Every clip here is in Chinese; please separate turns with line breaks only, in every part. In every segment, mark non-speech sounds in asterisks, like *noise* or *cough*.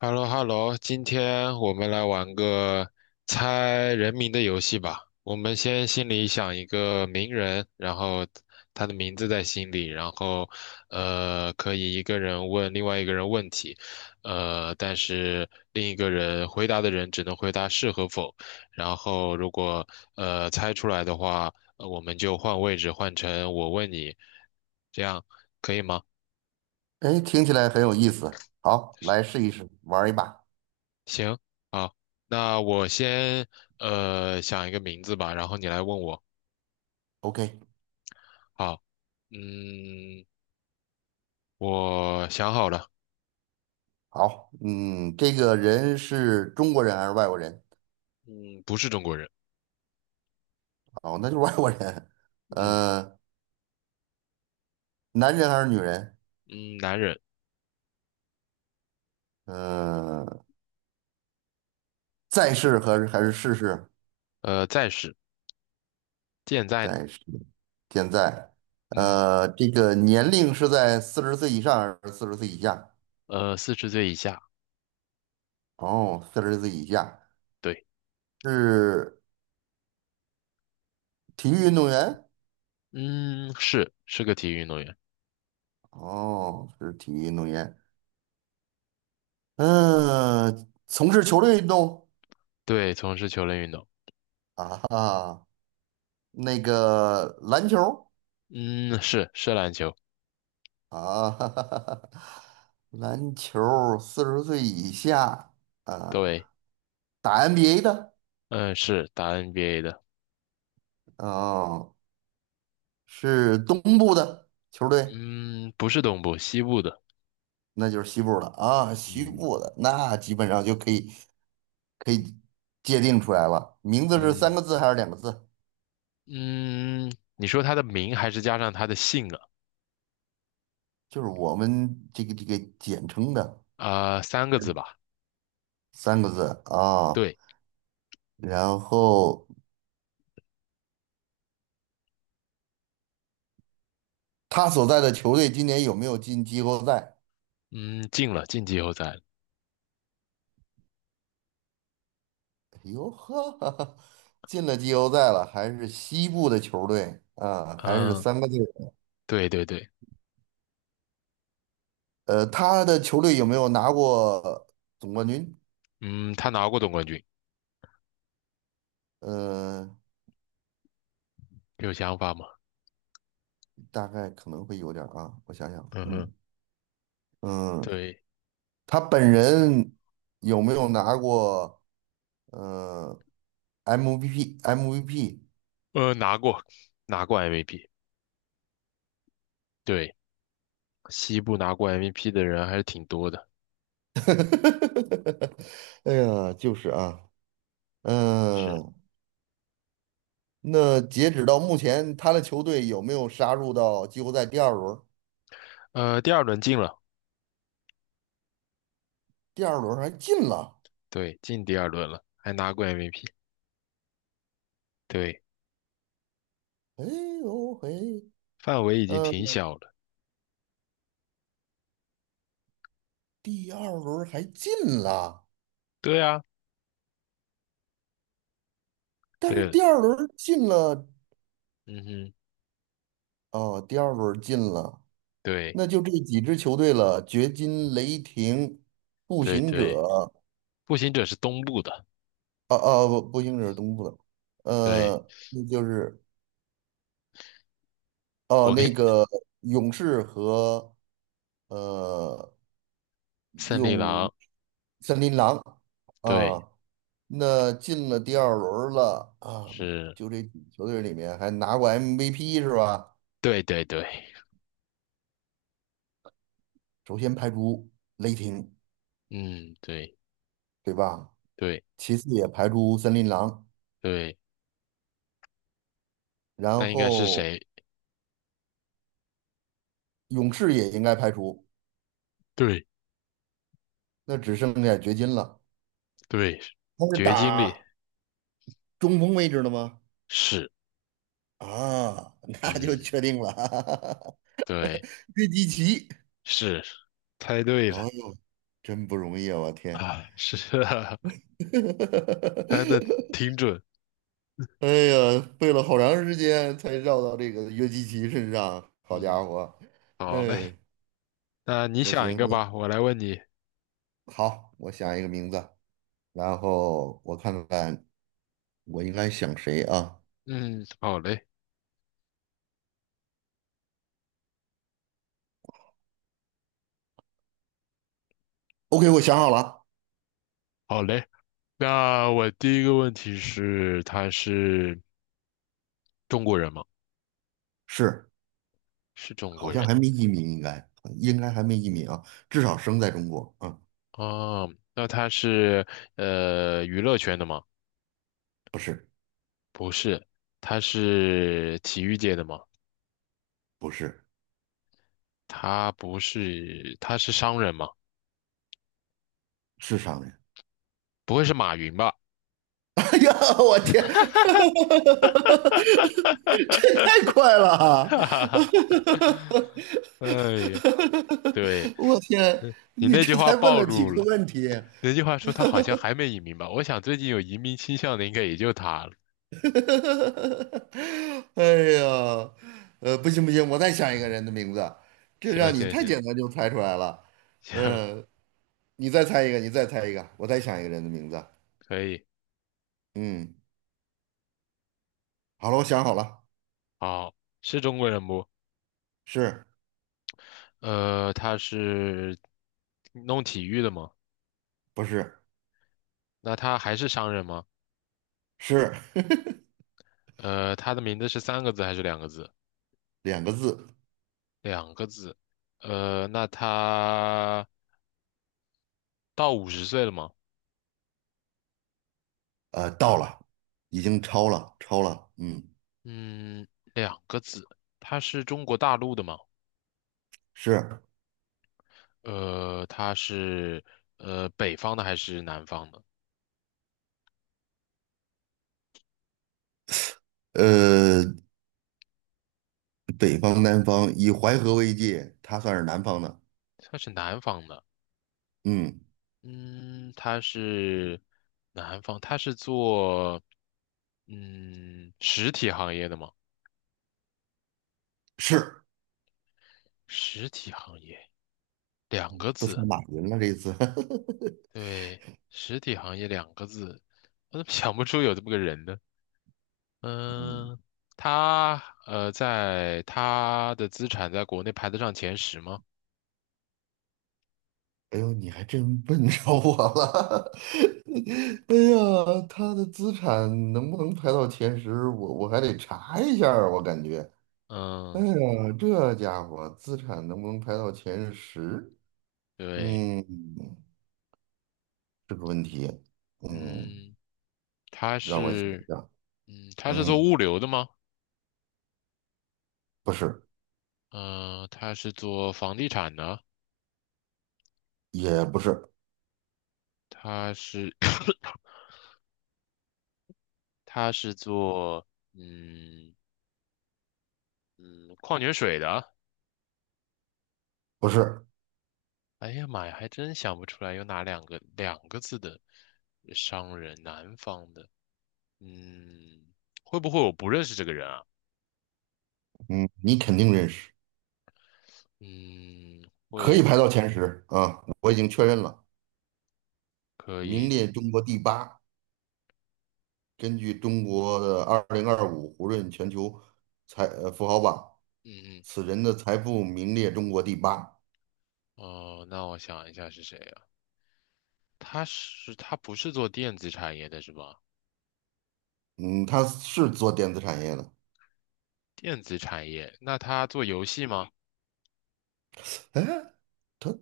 h e l l o h e l l o 今天我们来玩个猜人名的游戏吧。我们先心里想一个名人，然后他的名字在心里，然后可以一个人问另外一个人问题，但是另一个人回答的人只能回答是和否。然后如果猜出来的话，我们就换位置，换成我问你，这样可以吗？
哎，听起来很有意思。好，来试一试，玩儿一把。
行，好，那我先想一个名字吧，然后你来问我。
OK，
好，嗯，我想好了，
好，嗯，这个人是中国人还是外国人？
嗯，不是中国人，
哦，那就是外国人。
嗯
呃，男人还是女人？
嗯，男人，
呃，在世还是逝世？
呃，在世，健在呢，
在世，现在。
嗯，
这个年龄是在40岁以上还是四十岁以下？
呃，四十岁以下，
哦，四十岁以下。
对，
是体育运动员？
嗯，是个体育运动员，
哦，是体育运动员。嗯，从事球类运动。
对，从事球类运动，
啊哈，那个篮球儿
嗯，是篮球，
啊，*laughs* 哈哈哈哈，篮球40岁以下
对，
啊，打 NBA 的
嗯，是打 NBA 的，
啊，是东部的球队，
嗯，不是东部，西部的，
那就是西部的啊，西
嗯
部的那基本上就可以界定出来了，名字是三
嗯。
个字还是两个字？
嗯，你说他的名还是加上他的姓啊？
就是我们这个简称的
啊、三个字吧。
三个字啊，
对，
然后他所在的球队今年有没有进季后赛？
嗯，进了，进季后赛了。
哟呵，*laughs* 进了季后赛了，还是西部的球队啊，还是
嗯，
三个字。
对对对，
他的球队有没有拿过总冠军？
嗯，他拿过总冠军，
呃，
有想法吗？
大概可能会有点儿啊，我想想，
嗯哼，
嗯嗯，
对，
他本人有没有拿过呃 MVP？MVP？
呃，拿过，拿过 MVP。对，西部拿过 MVP 的人还是挺多的。
*laughs* 哎呀，就是啊，
是，
嗯，那截止到目前，他的球队有没有杀入到季后赛第二轮？
呃，第二轮进了，
第二轮还进了，
对，进第二轮了，还拿过 MVP。对，
哎呦嘿，
范围已经
呃，
挺小了。
第二轮还进了，
对啊，
但是
对，
第二轮进了，
嗯哼，
哦，第二轮进了，
对
那就这几支球队了：掘金、雷霆、步
对
行
对，
者，
步行者是东部的。
啊啊，不，步行者是东部的，
对，
那就是哦，
我
那
跟
个勇士和呃
森利
勇
狼，
森林狼
对，
啊。那进了第二轮了啊，
是，
就这几球队里面还拿过 MVP 是吧？
对对对，
首先排除雷霆，
嗯，对
对吧？
对
其次也排除森林狼，
对，
然
那应该是
后
谁？
勇士也应该排除，
对
那只剩下掘金了。
对，
他是
绝经里
打中锋位置的吗？
是，
啊，*laughs* 那就
嗯，
确定了，
对，
*laughs* 约基奇。
是，猜对了
哦，真不容易啊！我天，
啊，是啊，*laughs* 猜的
*laughs*
挺准，
哎呀，背了好长时间才绕到这个约基奇身上，好家
嗯，
伙！
好
哎，
嘞，那你
那行，
想一个
那
吧，我来问你，
好，我想一个名字，然后我看看我应该想谁啊
嗯，好嘞，
？OK，我想好了，
好嘞，那我第一个问题是，他是中国人吗？
是，
是中国
好像
人。
还没移民，应该还没移民啊，至少生在中国啊，
哦，那他是娱乐圈的吗？
不是
不是，他是体育界的吗？
不是，
他不是，他是商人吗？
是商人。
不会是马云吧？
哎呀，我天，*laughs* 这太快了
*laughs*
啊！
哈哈哈，
*laughs*
哎呀，对，
我天，
嗯你
你
那句
这
话
才问
暴
了几
露了，
个问题？*laughs*
那句话说他好像还没移民吧？我想最近有移民倾向的应该也就他了。
哎呀，不行不行，我再想一个人的名字，这
行
让你
行
太
行
简单就猜出来了。
行，
嗯，你再猜一个，你再猜一个，我再想一个人的名字。
可以，
嗯，好了，我想好了，
好，是中国人不？
是
呃，他是弄体育的吗？
不是？
那他还是商人吗？
是 *laughs*
呃，他的名字是三个字还是两个字？
两个字。
两个字。呃，那他到五十岁了吗？
到了，已经超了，超了，嗯，
嗯，两个字。他是中国大陆的吗？
是，
呃，他是北方的还是南方的？
呃，北方南方以淮河为界，它算是南方的，
他是南方的。
嗯，
嗯，他是南方，他是做实体行业的吗？
是，
实体行业两个
都算
字，
马云了这一次，*laughs*
对，实体行业两个字，我怎么 *laughs* 想不出有这么个人呢？
嗯，
嗯，他在他的资产在国内排得上前十吗？
哎呦，你还真问着我了，*laughs* 哎呀，他的资产能不能排到前十，我还得查一下儿我感觉，哎
嗯，
呀，这家伙资产能不能排到前十，
对，
嗯，这个问题，嗯。
嗯，他
让我想一
是，
下，
嗯，他是做
嗯，
物流的吗？
不是，
嗯，他是做房地产的，
也不是，
他是，*coughs* 他是做，嗯嗯，矿泉水的。
不是，
哎呀妈呀，还真想不出来有哪两个字的商人，南方的。嗯，会不会我不认识这个人啊？
嗯，你肯定认识，
嗯。
可以
会。
排到前十啊，我已经确认了，
可
名
以，
列中国第八。根据中国的2025胡润全球富豪榜，
嗯嗯，
此人的财富名列中国第八。
哦，那我想一下是谁啊？他不是做电子产业的是吧？
嗯，他是做电子产业的，
电子产业，那他做游戏吗？
哎，他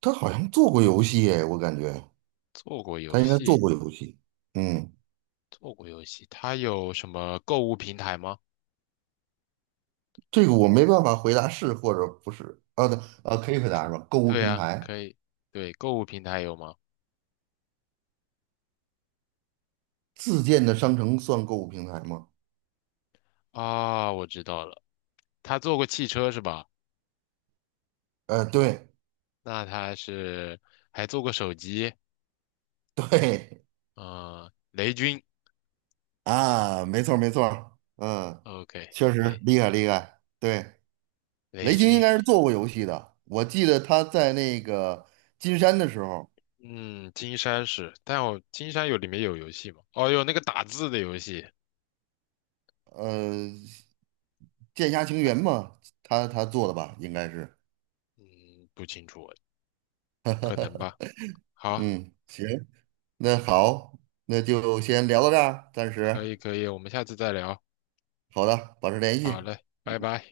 他好像做过游戏哎，我感觉
做过
他
游
应该做
戏，
过游戏。嗯，
做过游戏。他有什么购物平台吗？
这个我没办法回答是或者不是。啊，对，啊，可以回答是吧？购物
对
平
呀，
台。
可以，对，购物平台有吗？
自建的商城算购物平台吗？
啊，我知道了，他做过汽车是吧？
对
那他是还做过手机，
对
嗯、雷军
啊，没错儿没错儿嗯，
，OK，
确实
雷
厉害厉害。对，
雷
雷军应
军，
该是做过游戏的，我记得他在那个金山的时候，
嗯，金山是，但金山里面有游戏吗？哦，有那个打字的游戏。
呃，剑侠情缘嘛，他做的吧，应该是。
嗯，不清楚，可能吧。好，
嗯，行，那好，那就先聊到这儿，暂
可
时。
以可以，我们下次再聊。
好的，保持联
好
系。
嘞，拜拜。